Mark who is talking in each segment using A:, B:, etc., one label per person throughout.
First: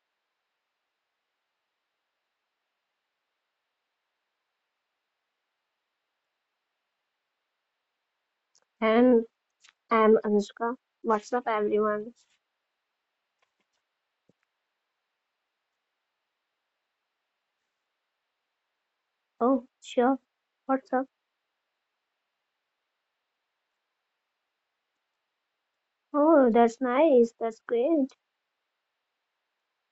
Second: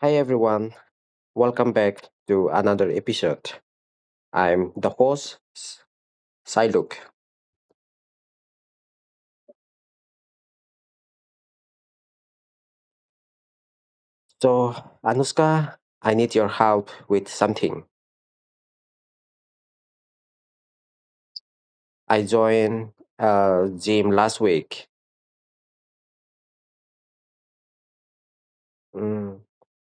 A: Hi everyone, welcome back to another episode. I'm the host, Siluk.
B: And I'm Anushka. What's up, everyone?
A: So, Anuska, I need your help with something.
B: Oh, sure. What's up?
A: I joined gym last week.
B: Oh, that's nice. That's great.
A: Mm,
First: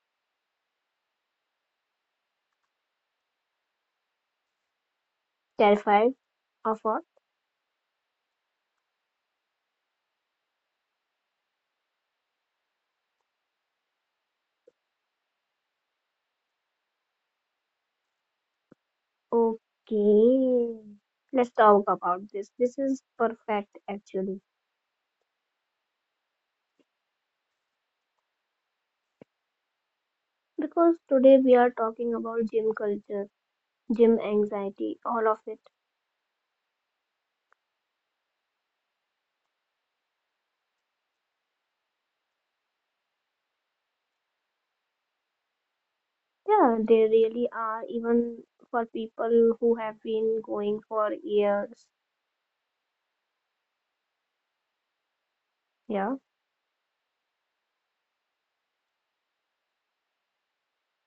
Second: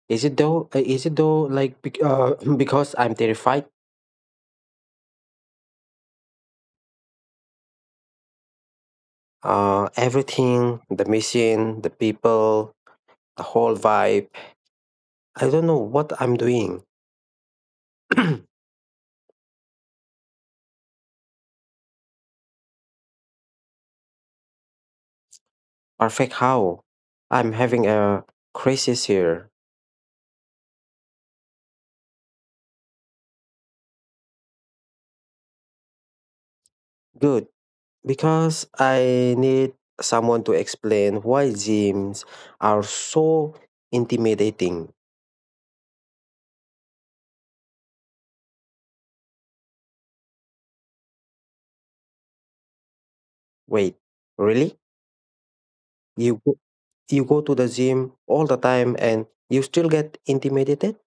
A: Is it though? Like because I'm terrified.
B: Terrified of what?
A: Everything, the machine, the people, the whole vibe. I don't know what I'm doing.
B: Okay. Let's talk about this. This is perfect, actually.
A: Perfect how? I'm having a crisis here.
B: Because today we are talking about gym culture, gym anxiety, all of it.
A: Good. Because I need someone to explain why gyms are so intimidating.
B: Yeah, they really are, even for people who have been going for years.
A: Wait, really?
B: Yeah.
A: You go, you go to the gym all the time and you still get intimidated?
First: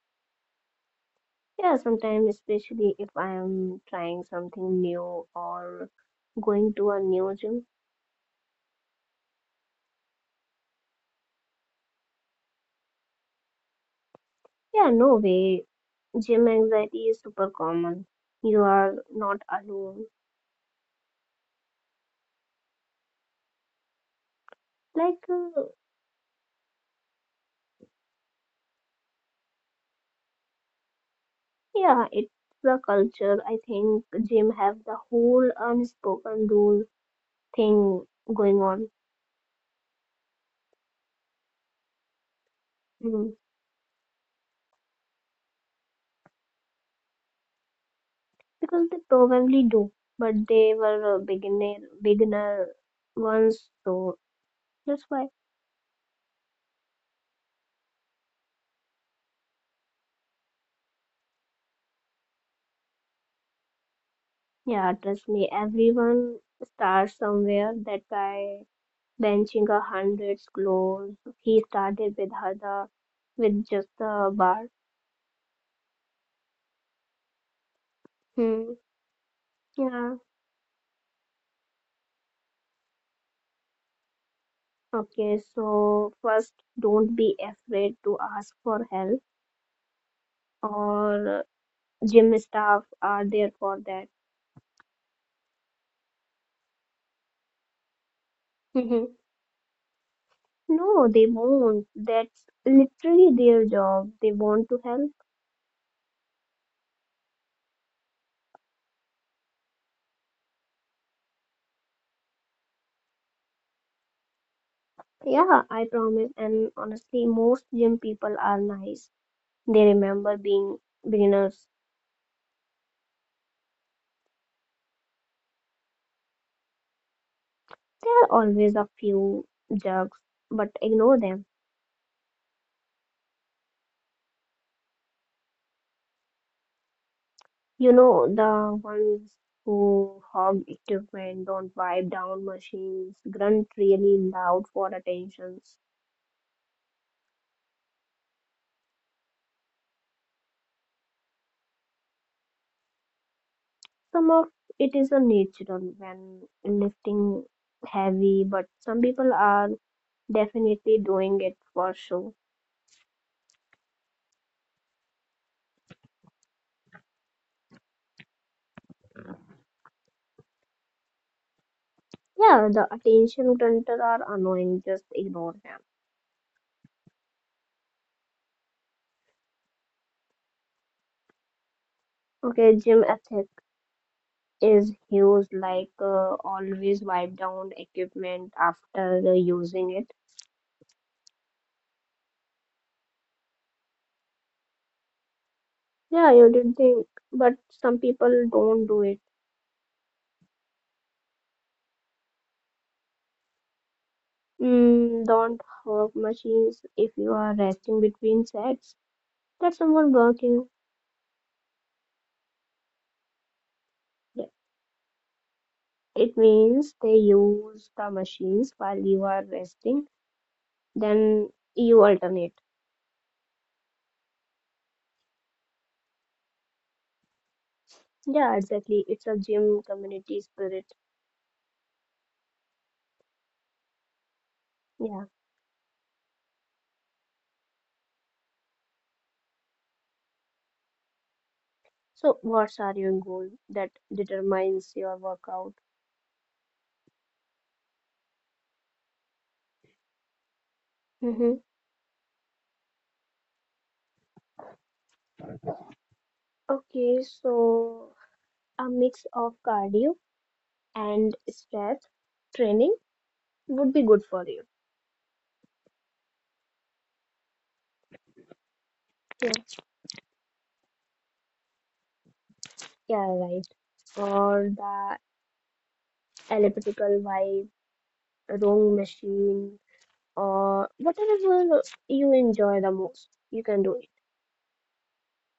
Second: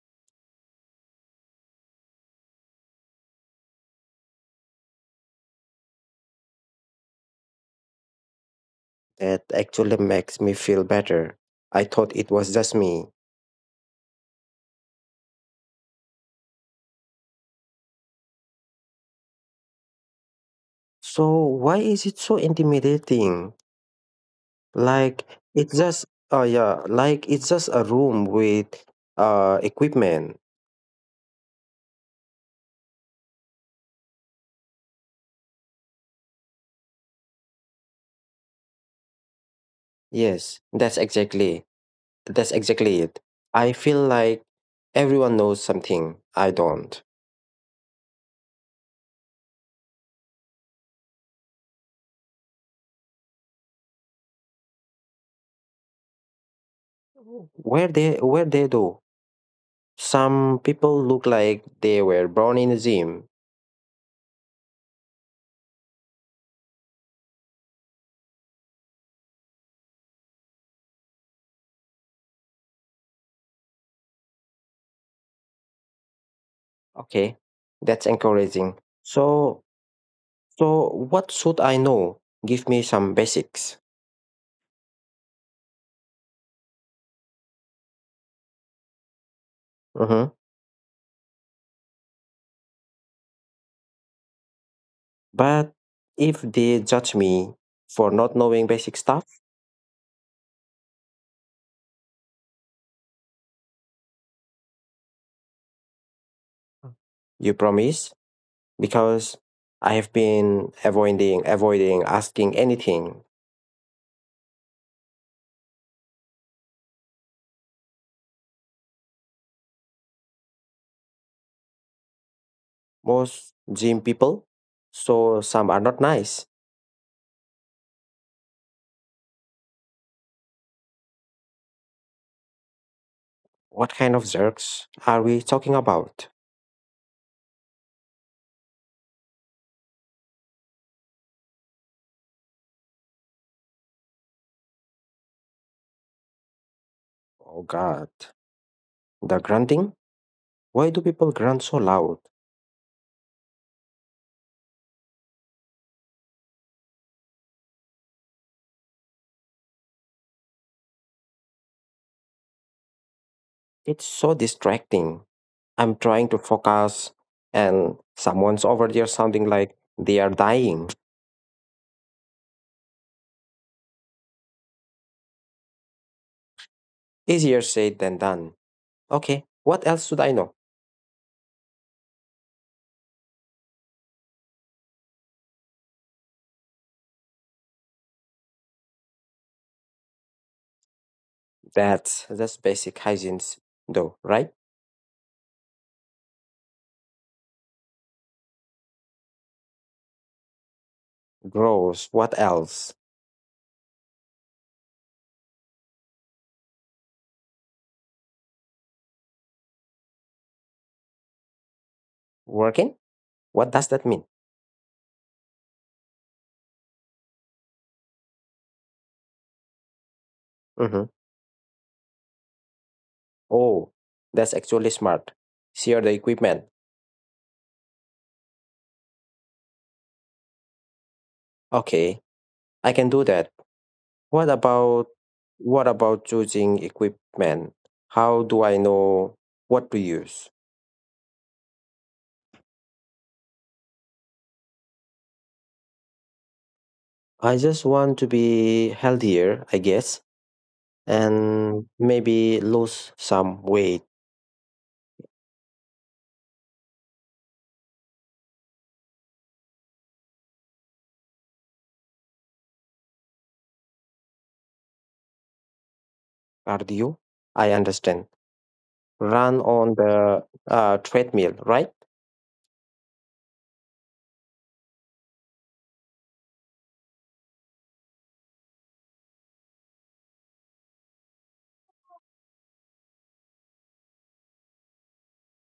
B: Yeah, sometimes, especially if I am trying something new or going to a new gym.
A: That actually makes me feel better. I thought it was just me.
B: Yeah, no way. Gym anxiety is super common. You are not alone.
A: So why is it so intimidating? Like
B: Like, uh,
A: it's just yeah, like it's just a room with equipment.
B: yeah, it's the culture. I think gym have the whole unspoken rule thing going on.
A: Yes, that's exactly it.
B: Hmm.
A: I feel like everyone knows something I don't.
B: Because they probably do, but they were beginner ones, so that's why.
A: Where they do. Some people look like they were born in a gym.
B: Yeah, trust me, everyone starts somewhere. That guy benching a hundreds clothes, he started with Hada with just a bar.
A: Okay, that's
B: Hmm.
A: encouraging. So
B: Yeah.
A: so, what should I know? Give me some basics.
B: Okay, so first, don't be afraid to ask for help,
A: Mhm.
B: or gym staff are there for that.
A: But if they judge me for not knowing basic
B: Mhm.
A: stuff,
B: No, they won't. That's literally their job. They want to help.
A: you promise? Because I have been avoiding asking anything
B: Yeah, I promise. And honestly, most gym people are nice. They remember being beginners.
A: most gym people, so some are not nice.
B: There are always a few jerks, but ignore them.
A: What kind of jerks are we talking about?
B: You know, the ones who hog equipment, don't wipe down machines, grunt really loud for attention.
A: Oh god, the grunting? Why do people grunt so loud?
B: Some of it is a natural when lifting heavy, but some people are definitely doing it for show.
A: It's so distracting. I'm trying to focus and someone's over there sounding like they are dying.
B: Yeah, the attention grunter are annoying, just ignore them.
A: Easier said than done. Okay, what else should I know?
B: Okay, gym ethics. Is used like always wipe down equipment after using it.
A: That's just basic hygiene, though, right?
B: Yeah, you did think, but some people don't do it.
A: Gross. What else?
B: Don't hog machines. If you are resting between sets, that's someone working.
A: Working? What does that mean?
B: Th- it means they use the machines while you are resting,
A: Mhm.
B: then you alternate.
A: Oh, that's actually smart. Share the equipment.
B: Yeah, exactly, it's a gym community spirit.
A: Okay, I can do that. What about
B: Yeah,
A: what about choosing equipment? How do I know what to use?
B: so what's are your goal that determines your workout.
A: I just want to be healthier, I guess,
B: Mhm.
A: and maybe lose some weight.
B: Okay, so a mix of cardio and strength training would be good for you.
A: Cardio? I understand.
B: Yeah.
A: Run on the treadmill, right?
B: Yeah, right. Or the elliptical vibe, rowing machine, or whatever you enjoy the most, you can do it.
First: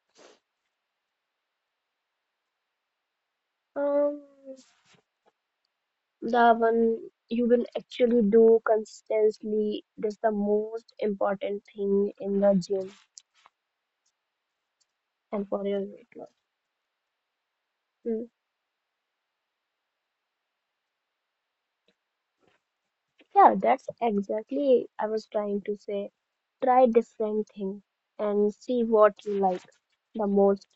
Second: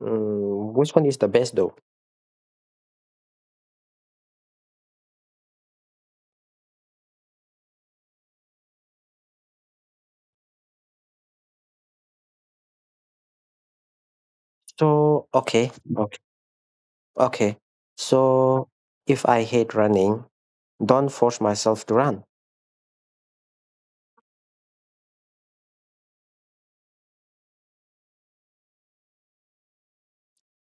A: Which one is the best though?
B: Um, the one you will actually do consistently is the most important thing in the gym
A: So
B: and for
A: okay,
B: your weight
A: okay,
B: loss.
A: okay.
B: Hmm.
A: So if I hate running, don't force myself to run.
B: Yeah, that's exactly I was trying to say. Try different thing and see what you like the most.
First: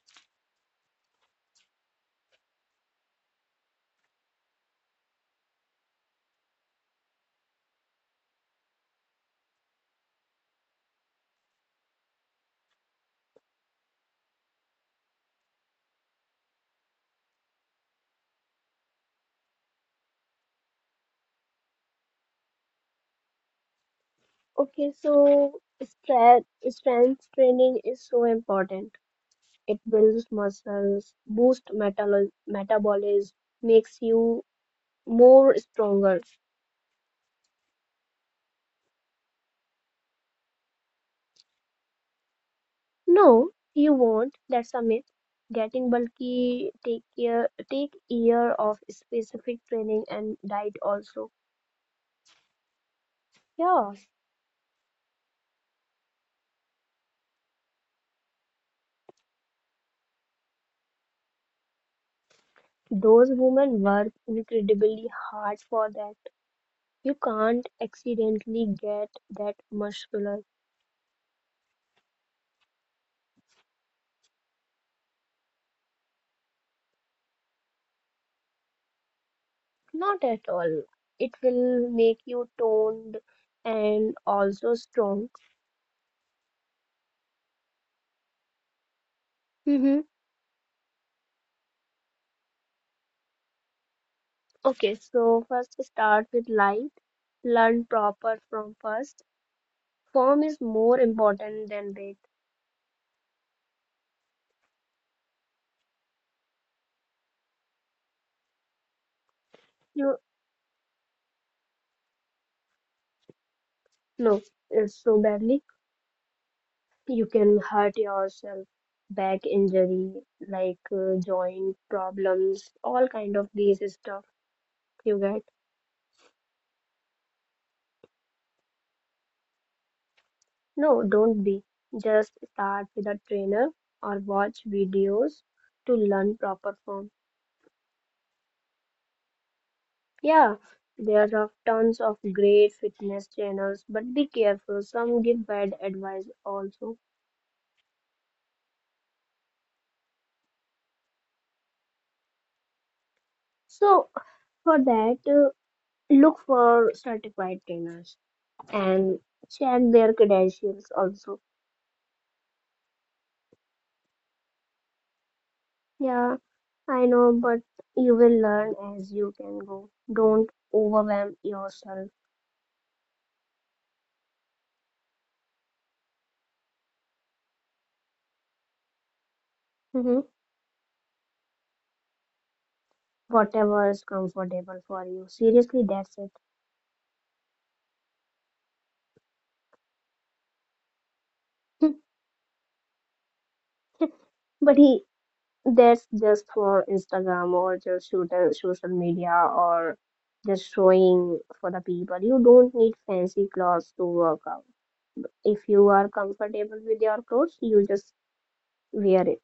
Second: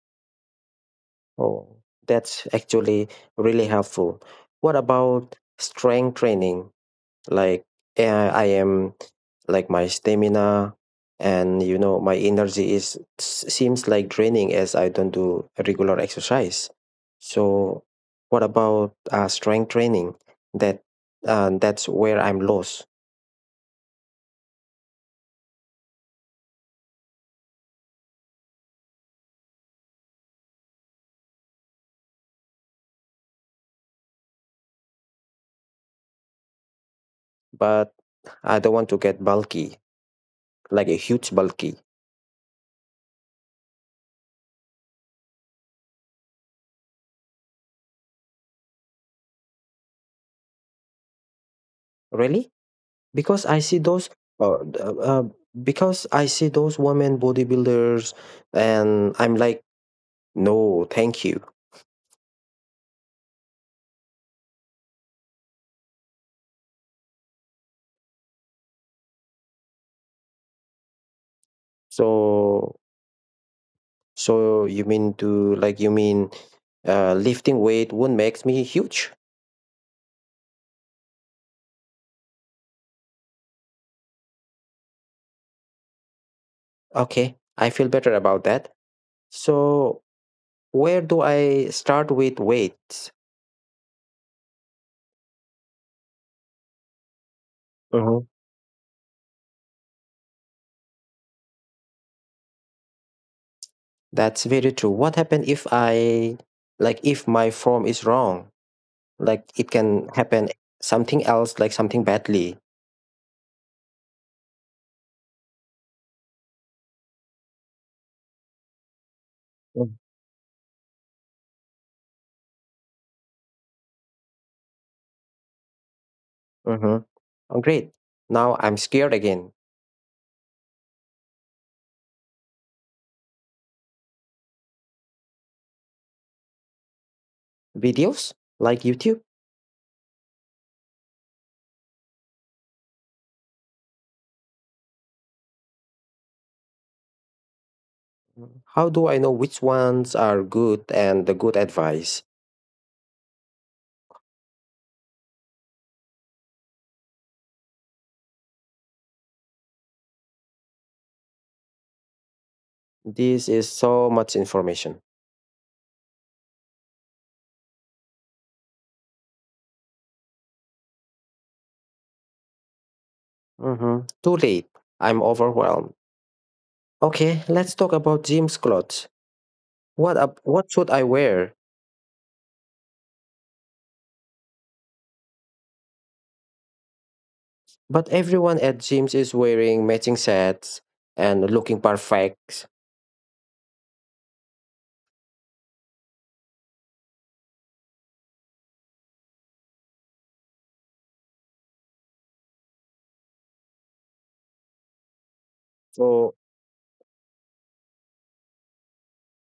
A: Oh, that's actually really helpful. What about strength training? Like eh, I am like my stamina, and you know my energy is seems like draining as I don't do regular exercise. So what about strength training? That that's where I'm lost.
B: Okay, so strength training is so important. It builds muscles, boosts metal metabolism, makes you more stronger.
A: But I don't want to get bulky, like a huge bulky.
B: No, you won't. That's a myth. Getting bulky, take care, take year of specific training and diet also.
A: Really? Because I see
B: Yeah.
A: those uh, uh, uh, because I see those women bodybuilders and I'm like, no thank you.
B: Those women work incredibly hard for that. You can't accidentally get that muscular.
A: So so you mean to like you mean lifting weight won't make me huge.
B: Not at all. It will make you toned and also strong.
A: Okay, I feel better about that. So
B: Mm-hmm.
A: where do I start with weights?
B: Okay, so first start with light. Learn
A: Mhm.
B: proper from first. Form is more important than weight.
A: That's very true. What happen if I like if my form is wrong, like it can
B: You
A: happen something else, like something badly.
B: no, it's so badly. You can hurt yourself. Back injury, like joint problems, all kind of these stuff you get.
A: Mm-hmm. Oh, great. Now I'm scared again.
B: No, don't be. Just start with a trainer or watch videos to learn proper form.
A: Videos like YouTube?
B: Yeah, there are tons of great fitness channels, but be careful. Some give bad advice also.
A: How do I know which ones are good and the good advice?
B: So for that, look for certified trainers and check their credentials also.
A: This is so much information.
B: Yeah, I know, but you will learn as you can go. Don't overwhelm yourself.
A: Too late. I'm overwhelmed. Okay, let's talk about gym's clothes.
B: Mhm.
A: What should I wear?
B: Whatever is comfortable for you. Seriously, that's
A: But everyone at gyms is wearing matching sets and looking
B: it.
A: perfect.
B: but he, that's just for Instagram or just shoot, social media or just showing for the people. You don't need fancy clothes to work out. If you are
A: So
B: comfortable with your clothes, you just wear it.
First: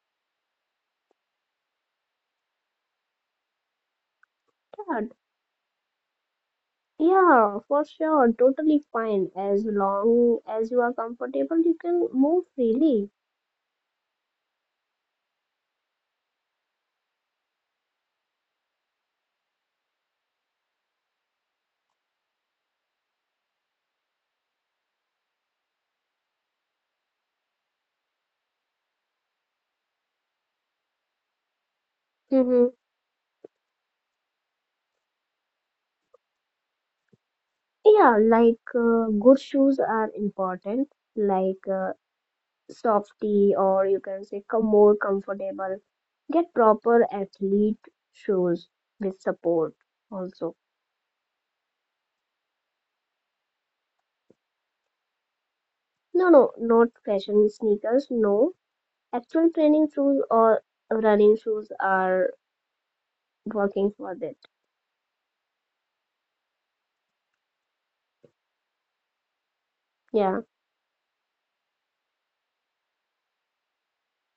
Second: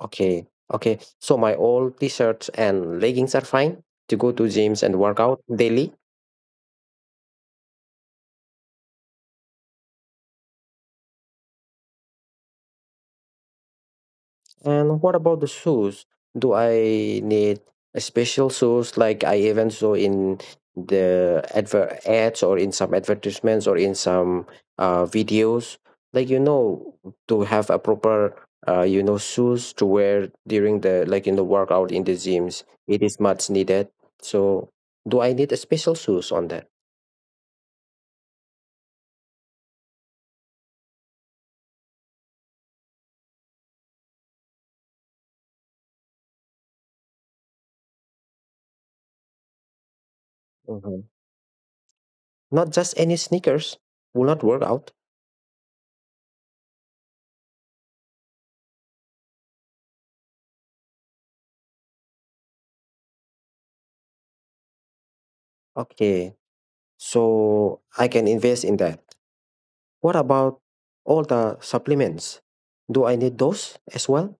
A: okay, okay. So my old t-shirts and leggings are fine to go to gyms and
B: Yeah,
A: work out daily.
B: yeah, for sure, totally fine. As long as you are comfortable, you can move freely.
A: And what about the shoes? Do I need a special shoes, like I even saw in the advert ads or in some advertisements or in some videos? Like, you know, to have a proper shoes to wear during the, like, in the workout in the gyms,
B: Mm-hmm.
A: it is much needed. So do I need a special shoes on that?
B: Yeah, like good shoes are important, like softy, or you can say more comfortable. Get proper athlete shoes with support also.
A: Mhm. Not just any sneakers will not work out.
B: No, no, not fashion sneakers, no. Actual training shoes or running shoes are working for that.
A: Okay, so I can invest in that. What
B: Yeah.
A: about all the supplements? Do I need those as well?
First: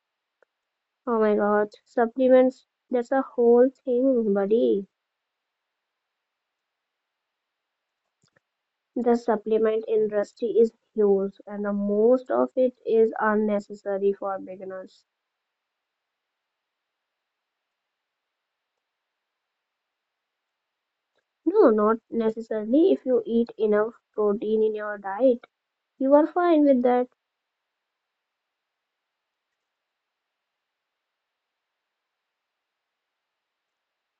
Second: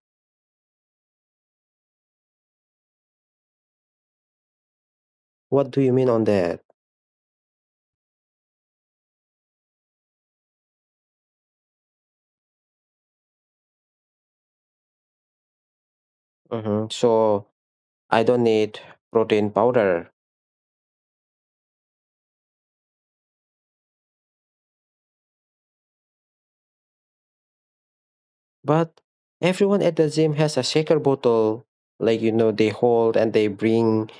B: Oh my god, supplements, that's a whole thing, buddy.
A: What do you mean on that?
B: The supplement industry is huge and the most of it is unnecessary for beginners.
A: Mhm. So I don't need protein powder,
B: No, not necessarily. If you eat enough protein in your diet, you are fine with that.
A: but everyone at the gym has a shaker bottle. Like, they hold and they bring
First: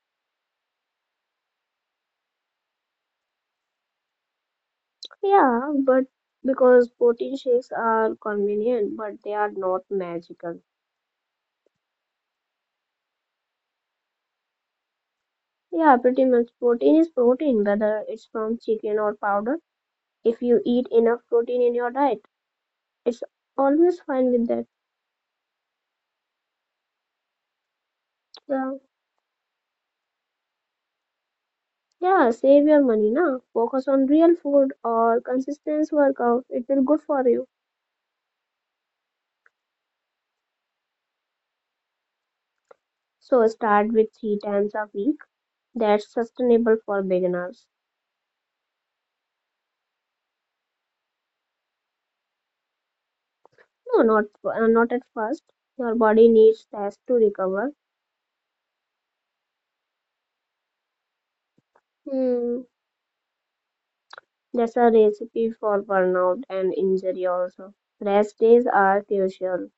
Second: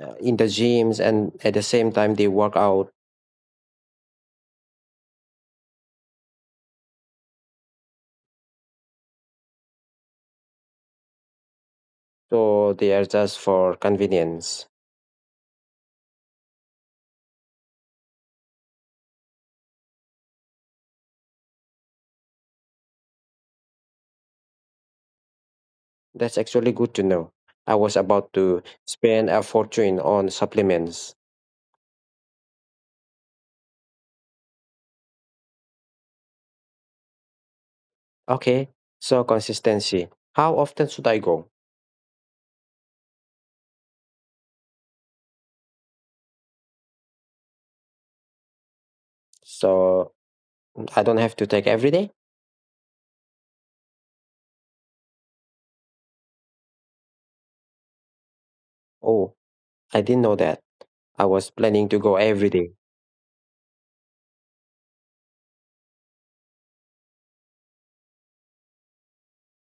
A: in the gyms, and at the same time they work out.
B: Yeah, but because protein shakes are convenient, but they are not magical.
A: So they are just for convenience.
B: Yeah, pretty much. Protein is protein, whether it's from chicken or powder. If you eat enough protein in your diet, it's always fine with that.
A: That's actually good to know. I was about to
B: Yeah,
A: spend a fortune on supplements.
B: yeah, save your money now. Focus on real food or consistent workout. It will good for you.
A: Okay, so consistency. How often should I go?
B: So start with 3 times a week, that's sustainable for beginners.
A: So I don't have to take every day.
B: No, not not at first. Your body needs rest to recover.
A: Oh, I didn't know that. I was planning to go every
B: Hmm.
A: day.
B: That's a recipe for burnout and injury also. Rest days are crucial.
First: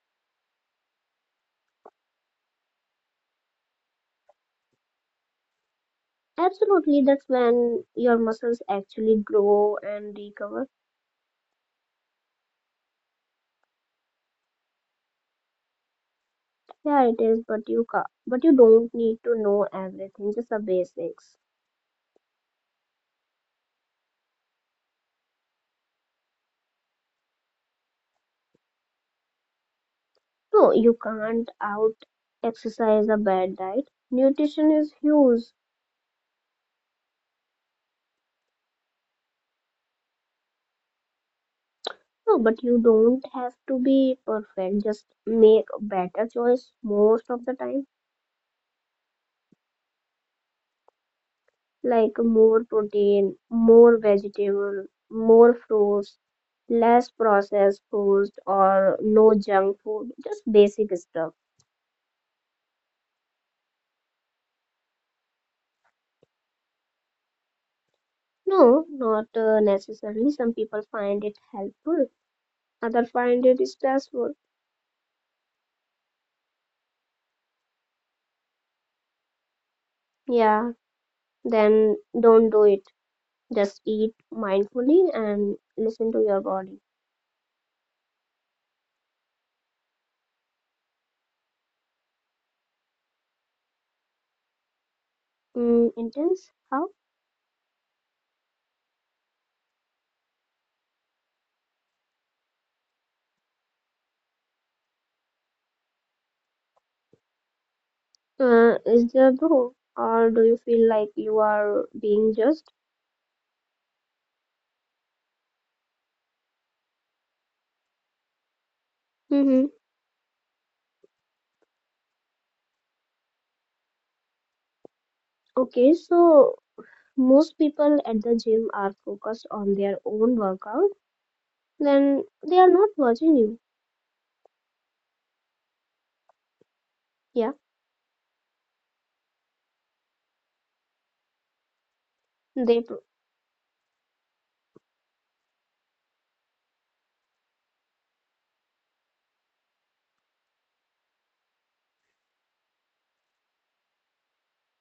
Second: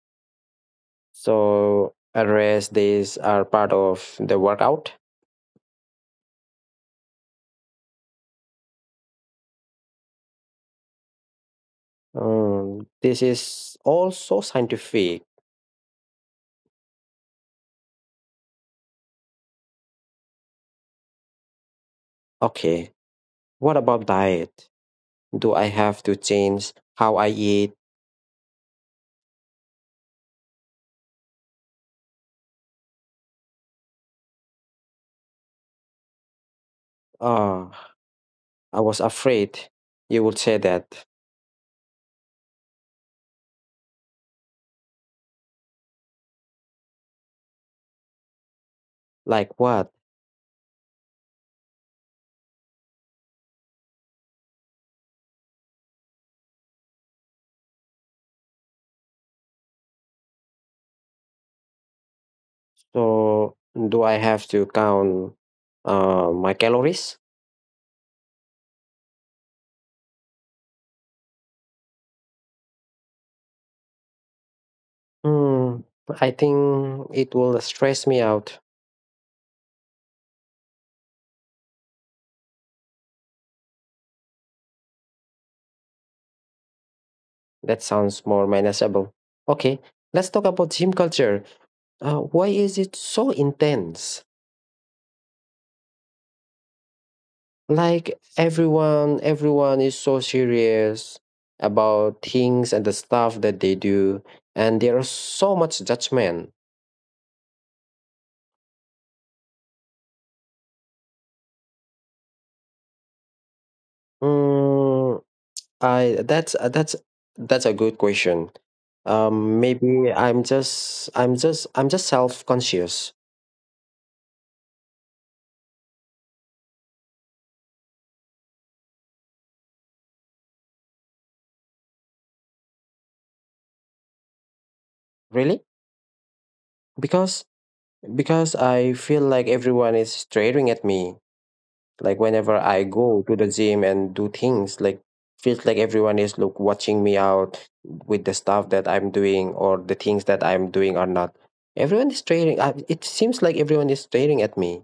A: So rest days are part of the workout.
B: Absolutely, that's when your muscles actually grow and recover.
A: This is also scientific.
B: Yeah, it is, but but you don't need to know everything, just the basics.
A: Okay, what about diet? Do I have to change how I eat?
B: No, you can't out exercise a bad diet. Nutrition is huge.
A: Ah, I was afraid you would say that.
B: No, but you don't have to be perfect. Just make a better choice most of the time.
A: Like what?
B: Like more protein, more vegetable, more fruits, less processed foods or no junk food. Just basic stuff.
A: So do I have to count my calories?
B: No, not necessarily. Some people find it helpful. Others find it stressful.
A: Hmm, I think it will stress me out.
B: Yeah, then don't do it. Just eat mindfully and listen to your body.
A: That sounds more manageable. Okay, let's talk about gym culture. Why is it so intense?
B: Mm, intense? How?
A: Like, everyone is so serious about things and the stuff that they do, and there is so much judgment.
B: Is there though? Or do you feel like you are being judged?
A: Hmm, I that's a good question.
B: Mm-hmm.
A: Maybe I'm just self-conscious.
B: Okay, so most people at the gym are focused on their own workout, then they are not watching you.
A: Really? Because
B: Yeah,
A: Because I feel like everyone is staring at me. Like whenever I
B: they pr-
A: go to the gym and do things, like feels like everyone is look watching me out with the stuff that I'm doing or the things that I'm doing or not. Everyone is staring. It seems like everyone is staring at me.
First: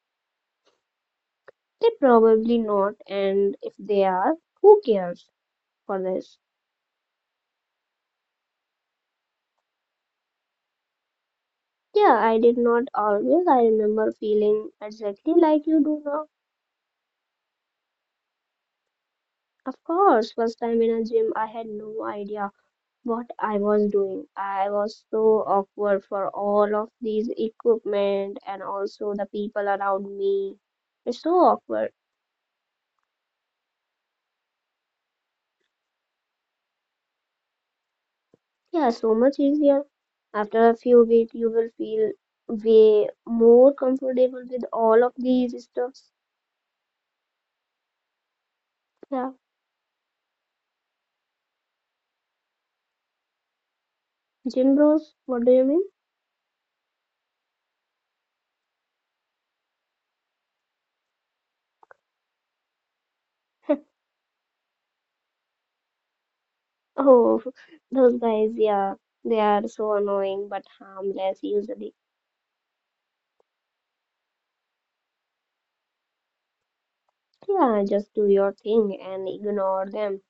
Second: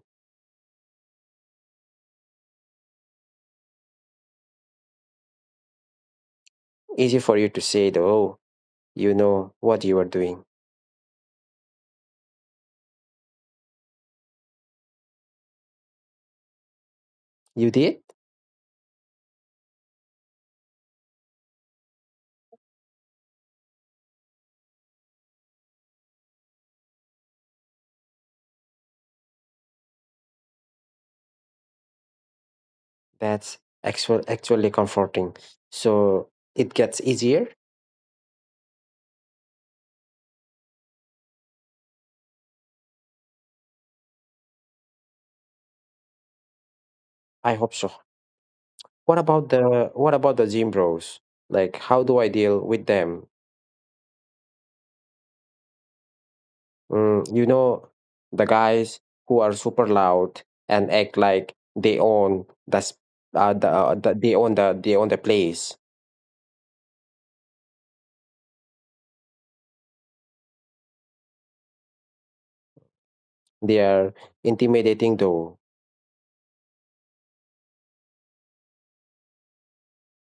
B: they probably not, and if they are, who cares for this?
A: Easy for you to say, that, "Oh, you know what you are doing.
B: Yeah, I did not always. I remember feeling exactly like you do now.
A: You did."
B: Of course, first time in a gym, I had no idea what I was doing. I was so awkward for all of these equipment and also the people around me. It's so awkward.
A: That's actually comforting. So it gets easier.
B: Yeah, so much easier. After a few weeks, you will feel way more comfortable with all of these stuffs.
A: I hope so. What
B: Yeah,
A: about the what about the gym bros? Like, how do I deal with them?
B: gym bros, what do you mean?
A: You know, the guys who are super loud and act like they own they own the place.
B: Oh, those guys, yeah, they are so annoying but harmless usually.
A: They are intimidating though.
B: Yeah, just do your thing and ignore them.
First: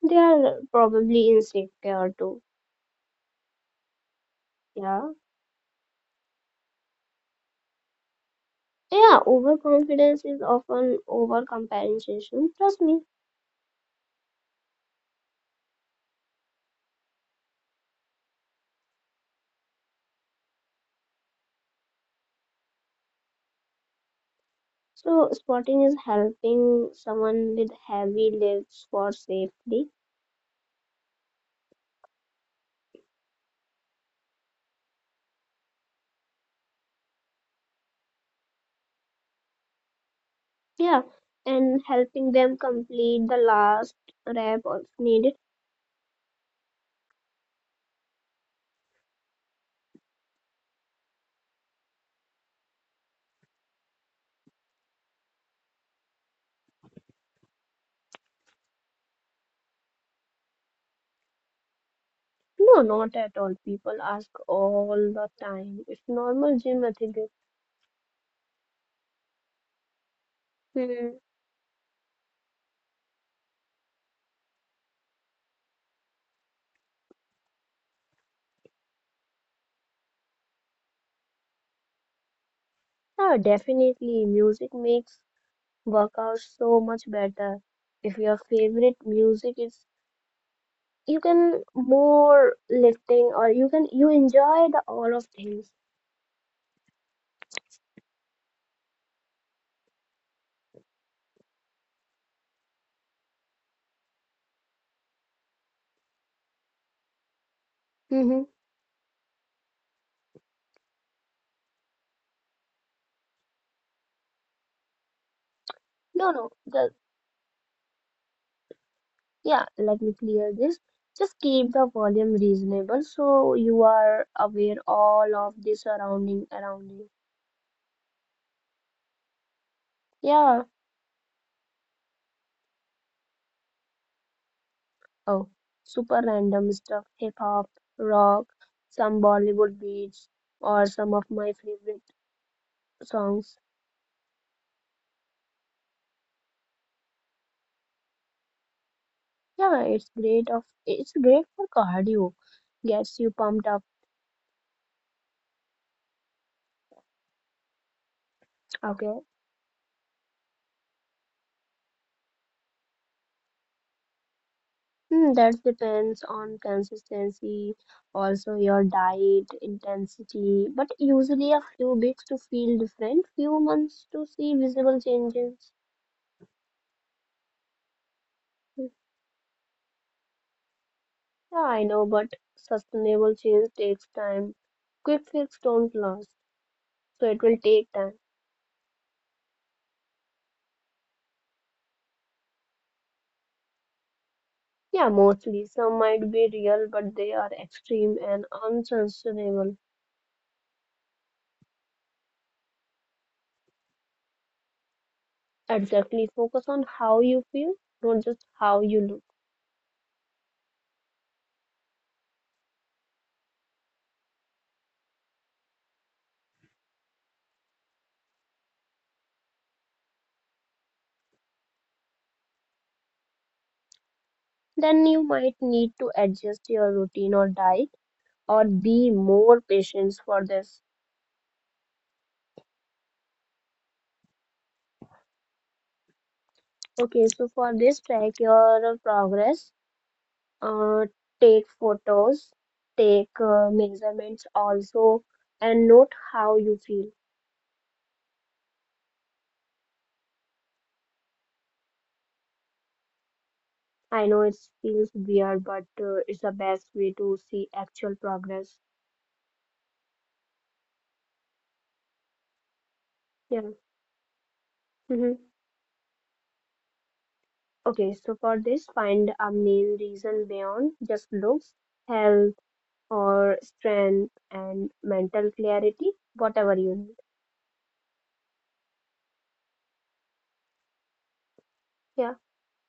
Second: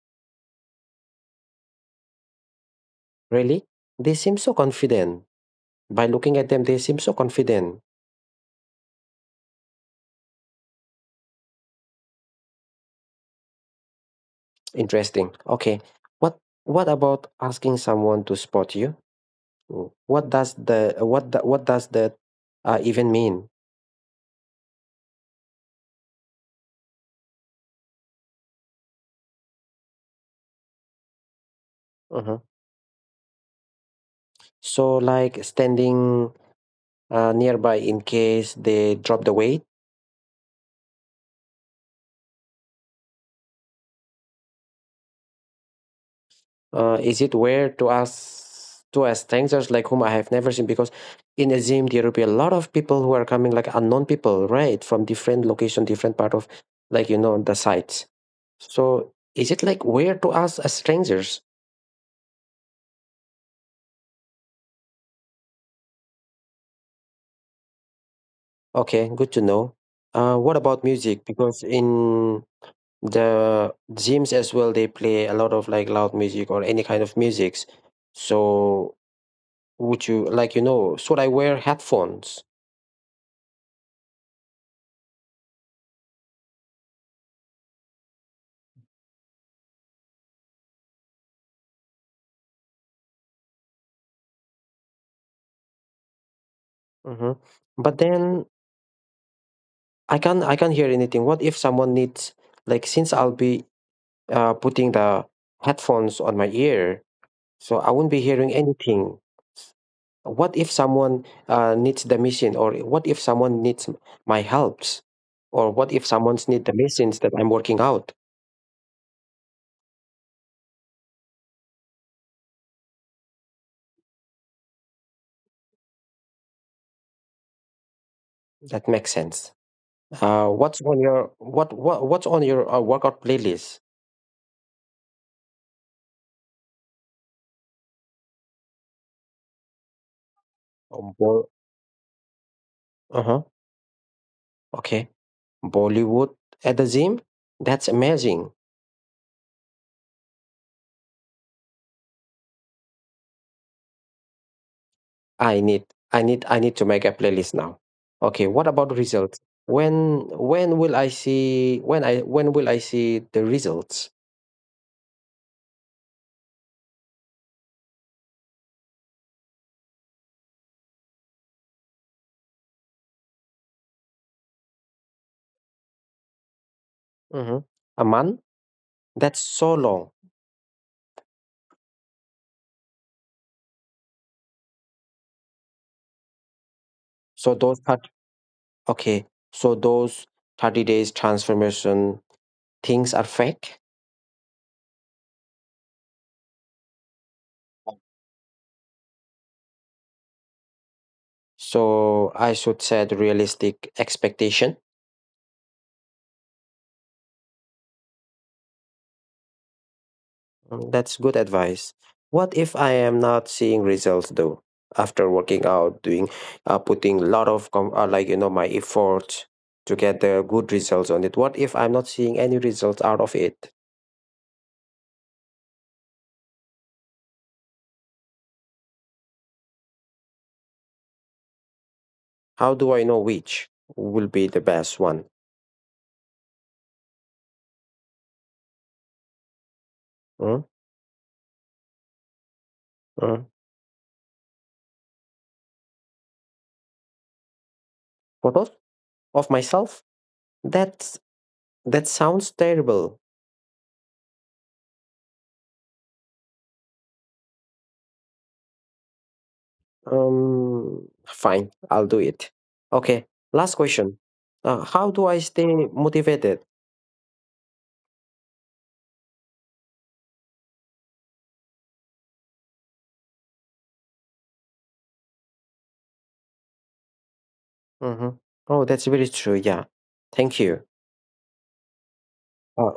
B: They are probably insecure too.
A: Really? They seem so
B: Yeah.
A: confident. By looking at them, they seem so confident.
B: Yeah, overconfidence is often overcompensation. Trust me.
A: Interesting. Okay. What what about asking someone to spot you? What what does that even mean?
B: So spotting is helping someone with heavy lifts for safety.
A: Uh-huh. So, like standing nearby in case they drop the weight.
B: Yeah. And helping them complete the last rep if needed.
A: Is it weird to ask strangers, like whom I have never seen? Because in a gym there will be a lot of people who are coming, like unknown people, right, from different location, different part of, like, you know, the sites. So is it like weird to ask as strangers?
B: No, not at all. People ask all the time. It's normal gym etiquette.
A: Okay, good to know. What about
B: Hmm.
A: music? Because in the gyms as well, they play a lot of like loud music or any kind of musics. So would you, like, you know? Should I wear headphones?
B: Yeah, definitely. Music makes workouts so much better. If your favorite music is, you can more lifting, or you can you enjoy the all of things.
A: hmm But then I can't hear anything. What if someone needs, like, since I'll be putting the headphones on my ear, so I won't be
B: Mm-hmm.
A: hearing anything. What if someone needs the machine, or what if someone needs my helps, or what if
B: No,
A: someone's
B: no,
A: need the
B: just
A: machines that I'm working out?
B: yeah, let me clear this. Just keep the volume reasonable so you are aware all of the surrounding around you.
A: That makes sense.
B: Yeah.
A: What's on your what what's on your workout playlist?
B: Oh, super random stuff, hip hop, rock, some Bollywood beats or
A: Um,
B: some of
A: Bo-
B: my favorite
A: uh-huh.
B: songs.
A: Okay, Bollywood at the gym. That's amazing.
B: Yeah, it's great of it's great for cardio. Gets you pumped up.
A: I need I need to make a playlist now. Okay, what about
B: Okay?
A: results? When will I see the results?
B: Hmm, that depends on consistency, also your diet, intensity, but usually a few weeks to feel different, few months to see visible changes.
A: Mm-hmm. A month?
B: Yeah,
A: That's so long.
B: I know, but sustainable change takes time. Quick fix don't last, so it
A: So
B: will
A: those
B: take
A: part
B: time.
A: okay. So those 30 days transformation things are fake.
B: Yeah, mostly. Some might be real, but they are extreme and unsustainable.
A: So I should set realistic expectation.
B: Exactly. Focus on how you feel, not just how you look.
A: That's good advice. What if I am not seeing results though? After working out, doing, putting a lot of like, you know, my effort to get the good results on it. What if I'm not seeing any results out of it?
B: Then you might need to adjust your routine or diet or be more patient for this.
A: How do I know which will be the best one?
B: Okay, so for this, track your progress,
A: Mm,
B: uh, take photos, take
A: mm.
B: measurements also, and note how you feel.
A: Photos of myself? That's That sounds terrible.
B: I know it feels weird, but it's the best way to see actual progress.
A: Fine, I'll do it. Okay,
B: Yeah.
A: last question. How do I
B: Hmm.
A: stay motivated?
B: Okay, so for this, find a main reason beyond just looks, health, or strength, and mental clarity, whatever you need.
A: hmm Oh, that's very true. Yeah, thank you.
B: Yeah.
A: Uh,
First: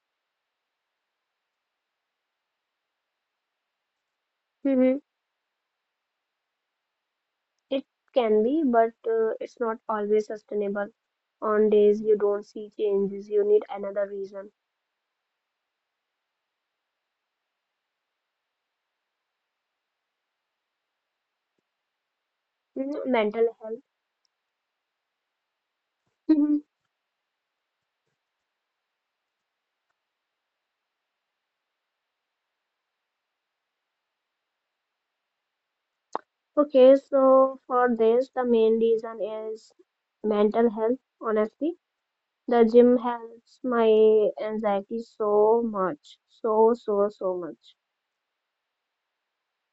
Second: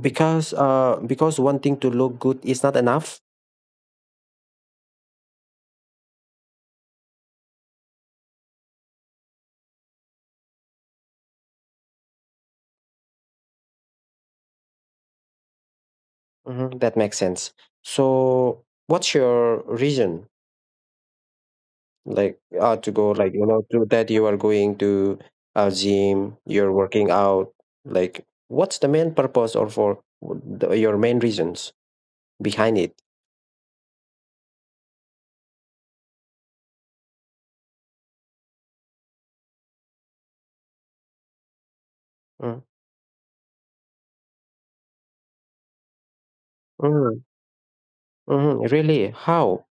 A: because wanting to look good is not enough.
B: Hmm. It can be, but it's not always sustainable. On days you don't see changes, you need another reason.
A: That makes sense. So, what's your reason, like, to
B: Mm,
A: go, like, you
B: mental
A: know,
B: health.
A: to that you are going to a gym,
B: Mhm.
A: you're working out, like, what's the main purpose or for the, your main reasons behind it?
B: Okay, so for this, the main reason is mental health, honestly.
A: Mm,
B: The gym helps my anxiety so much, so, so,
A: mhm,
B: so much.
A: mhm. Really? How?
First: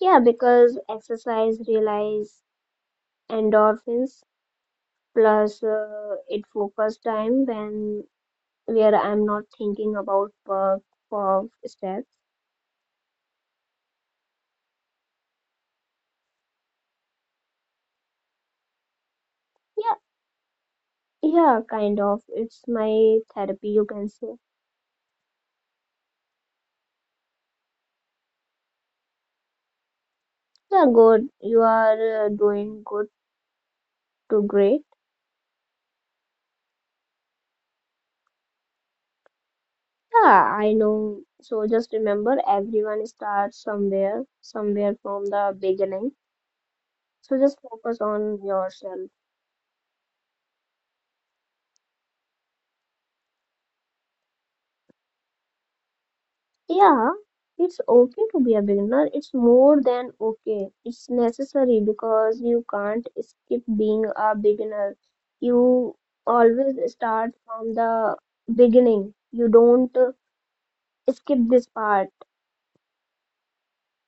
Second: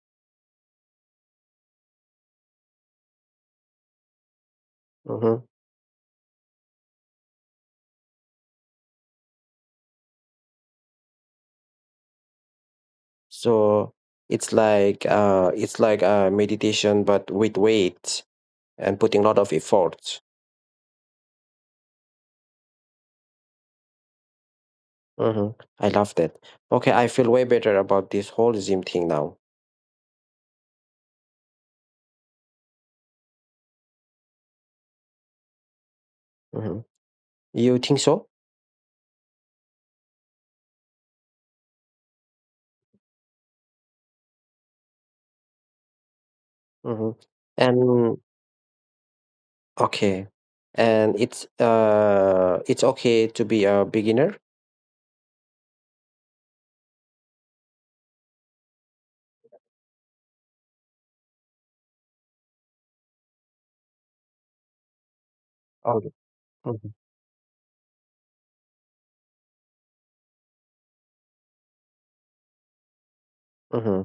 B: Yeah, because exercise relies endorphins,
A: Mhm.
B: plus it focus time when where I'm not thinking about work, work steps.
A: So it's like meditation, but with weight and putting a lot of
B: Yeah,
A: effort.
B: yeah, kind of. It's my therapy, you can say.
A: Mhm. I love that. Okay, I feel way better about this whole Zim thing now.
B: Yeah, good. You are doing good to great.
A: Mhm. You think so?
B: Yeah, I know. So just remember, everyone starts somewhere, somewhere from the beginning.
A: Mhm.
B: So just focus
A: And
B: on yourself.
A: okay, and it's okay to be a beginner.
B: Yeah, it's okay to be a beginner. It's more than okay. It's necessary because you can't skip being a beginner. You
A: All right.
B: always
A: Mhm.
B: start from the beginning. You don't skip this part.
A: Mm-hmm.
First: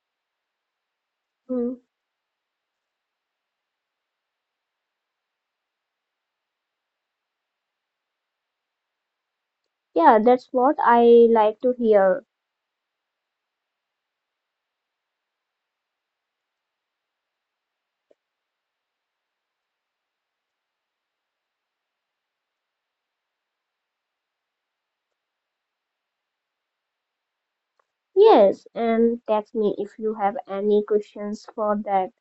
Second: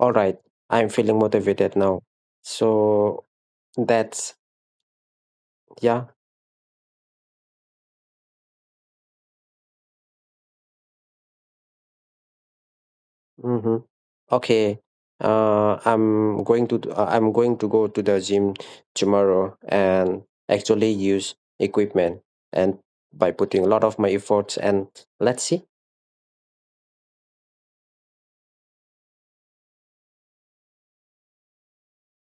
A: All right, I'm feeling motivated
B: Mm.
A: now. So that's, yeah.
B: Yeah, that's what I like to hear.
A: Mhm. Okay. I'm going to go to the gym tomorrow and actually use equipment and by putting a lot of my efforts, and let's see.
B: Yes, and text me if you have any questions for that.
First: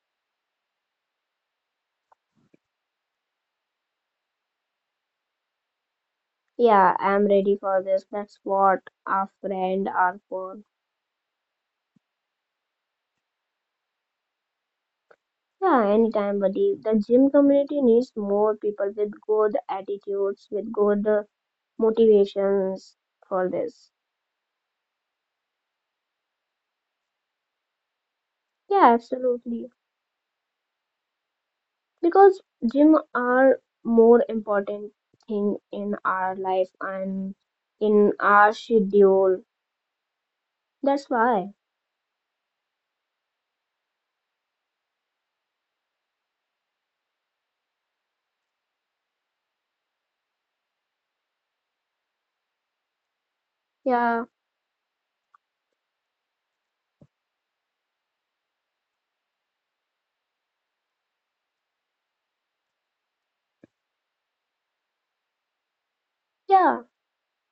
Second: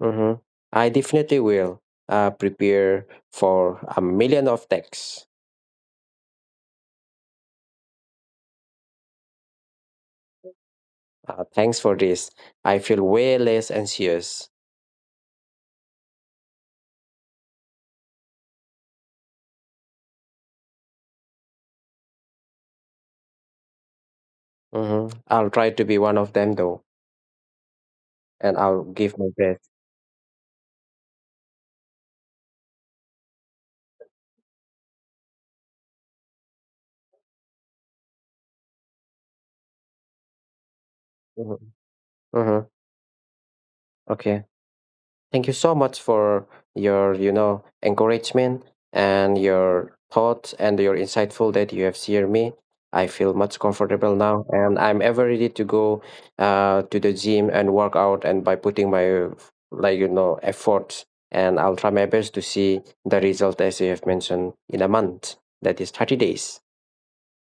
A: Mm-hmm. I definitely will prepare for a million of texts.
B: Yeah, I'm ready for this. That's what a friend are for.
A: Thanks for this. I feel way less anxious.
B: Yeah, anytime, buddy. The gym community needs more people with good attitudes, with good motivations for this.
A: Mm-hmm. I'll try to be one of them though, and I'll
B: Yeah,
A: give my best.
B: absolutely. Because gym are more important thing in our life and in our schedule. That's why.
A: Mm-hmm. Mm-hmm. Okay. Thank you so much for your, encouragement and your thoughts and your insightful that you have shared me. I feel much comfortable
B: Yeah,
A: now, and I'm ever ready to go to the gym and work out, and by putting my, like, efforts, and I'll try my best to see the result as you have mentioned in a month. That is 30 days.
B: yeah,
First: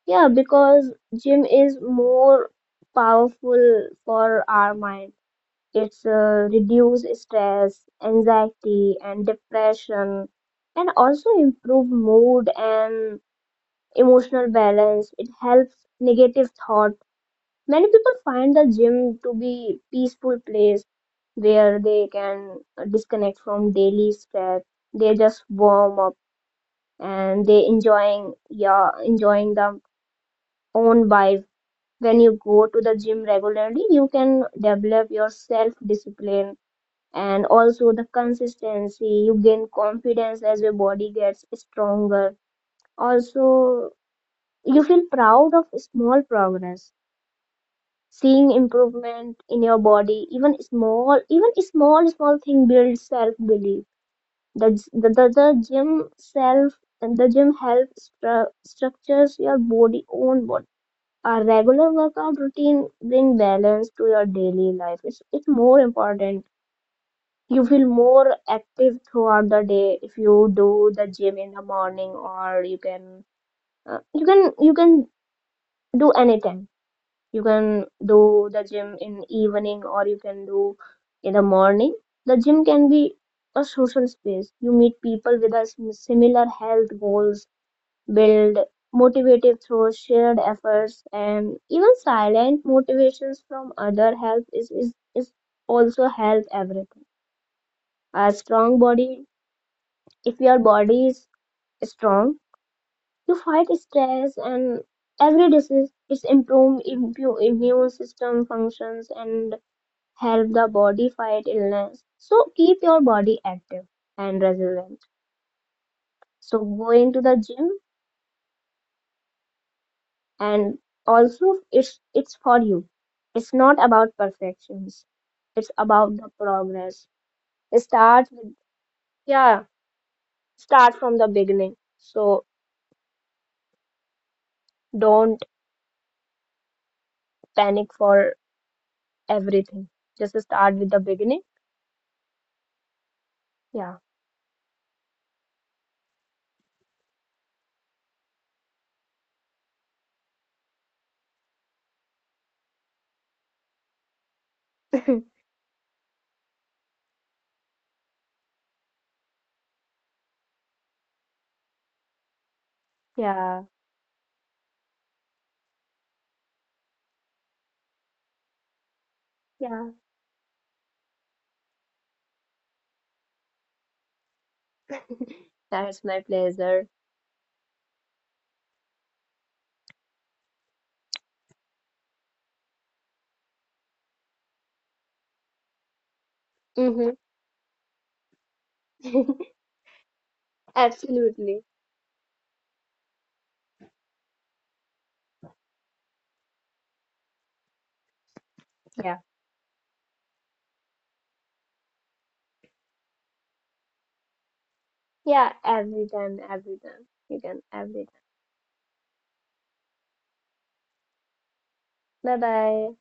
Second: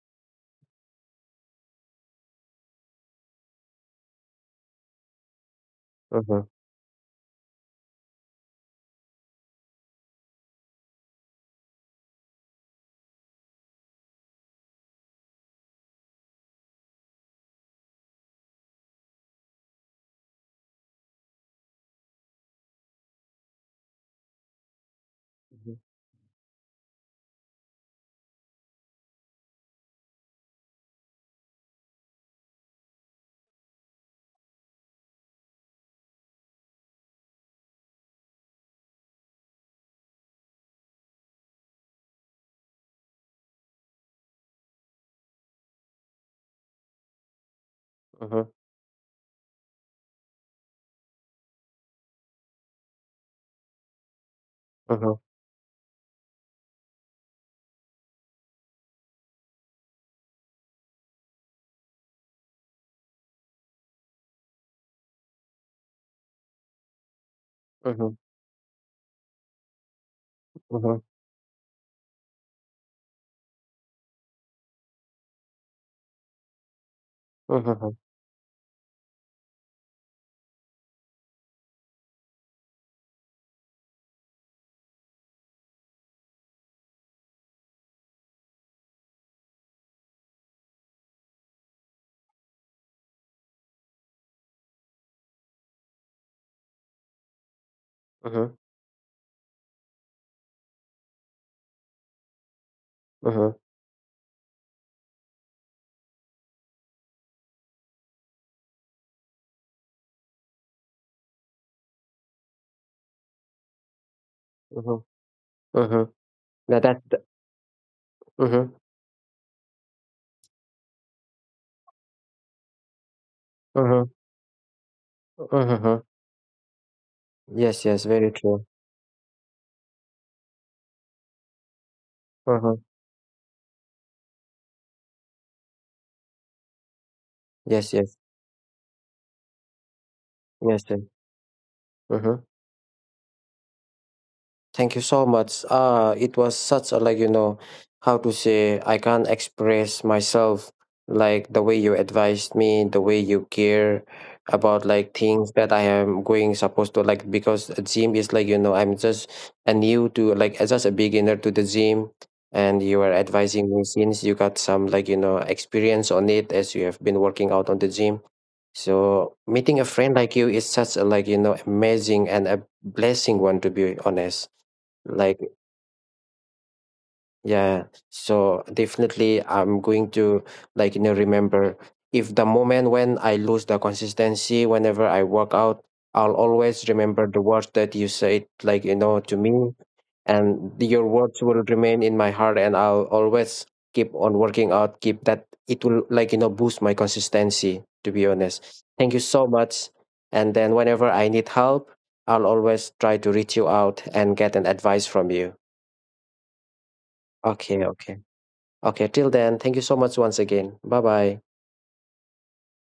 B: yeah. Because gym is more powerful for our mind. It's
A: Mm-hmm.
B: reduce stress, anxiety, and depression, and also improve mood and emotional balance. It helps negative thought. Many people find the gym to be peaceful place where they can disconnect from daily stress. They just
A: Mm-hmm.
B: warm up and they enjoying yeah enjoying the own vibe. When you go to the gym regularly, you can develop your self discipline and also the consistency. You gain confidence as your body gets stronger, also you feel proud of small progress, seeing
A: Mm-hmm.
B: improvement in your body, even small, even small thing builds self belief. the, the
A: Uh-huh,
B: the the gym self and the gym helps structures your body own body. A regular workout routine bring balance to your daily life, it's more important. You feel
A: uh-huh,
B: more active throughout the day if you do
A: uh-huh,
B: the gym in the morning, or you can you can do anytime. You can
A: uh-huh,
B: do the gym in evening, or you can do in the morning. The gym can be a social space. You meet people with a similar health goals, build motivated through shared efforts, and even silent motivations from other help is also help everything. A
A: uh-huh,
B: strong body. If your body is strong, you
A: uh-huh,
B: fight stress and every disease. It's improve immune system functions and help the body fight illness. So keep your body active and resilient.
A: uh-huh, uh-huh.
B: So
A: Now that
B: going to
A: th-
B: the gym
A: uh-huh,
B: and also it's for you. It's not
A: uh-huh,
B: about perfections. It's
A: uh-huh.
B: about the progress.
A: Yes, yes,
B: Start
A: very
B: with
A: true.
B: yeah, start from the beginning. So
A: Uh-huh.
B: don't panic
A: Yes, yes,
B: for everything. Just start with
A: yes,
B: the
A: sir.
B: beginning.
A: Uh-huh.
B: Yeah.
A: Thank you so much. It was such a, like, how to say, I can't express myself, like, the way you advised me, the way you care about, like, things that I am going supposed to, like, because a gym is, like, I'm just a new to, like, as just a beginner to the gym, and you are
B: Yeah,
A: advising me since you got some, like, experience on it, as you have been working out on the gym, so meeting
B: yeah.
A: a friend like you is such a, like, amazing and a blessing one, to be honest. Like,
B: That's my pleasure.
A: yeah, so definitely I'm going to, like, remember if the moment when I lose the consistency whenever I work out, I'll always
B: Mm-hmm.
A: remember the words that you said, like, to me, and your words
B: Absolutely.
A: will remain in my heart, and I'll always keep on working out, keep that, it will, like, boost my consistency, to be honest. Thank
B: Yeah.
A: you so much. And then whenever I need help, I'll always try to reach you out and get an advice from
B: Yeah,
A: you.
B: every time, every time. You can,
A: Okay,
B: every
A: okay,
B: time.
A: okay. Till then, thank you so much once again. Bye bye.
B: Bye bye.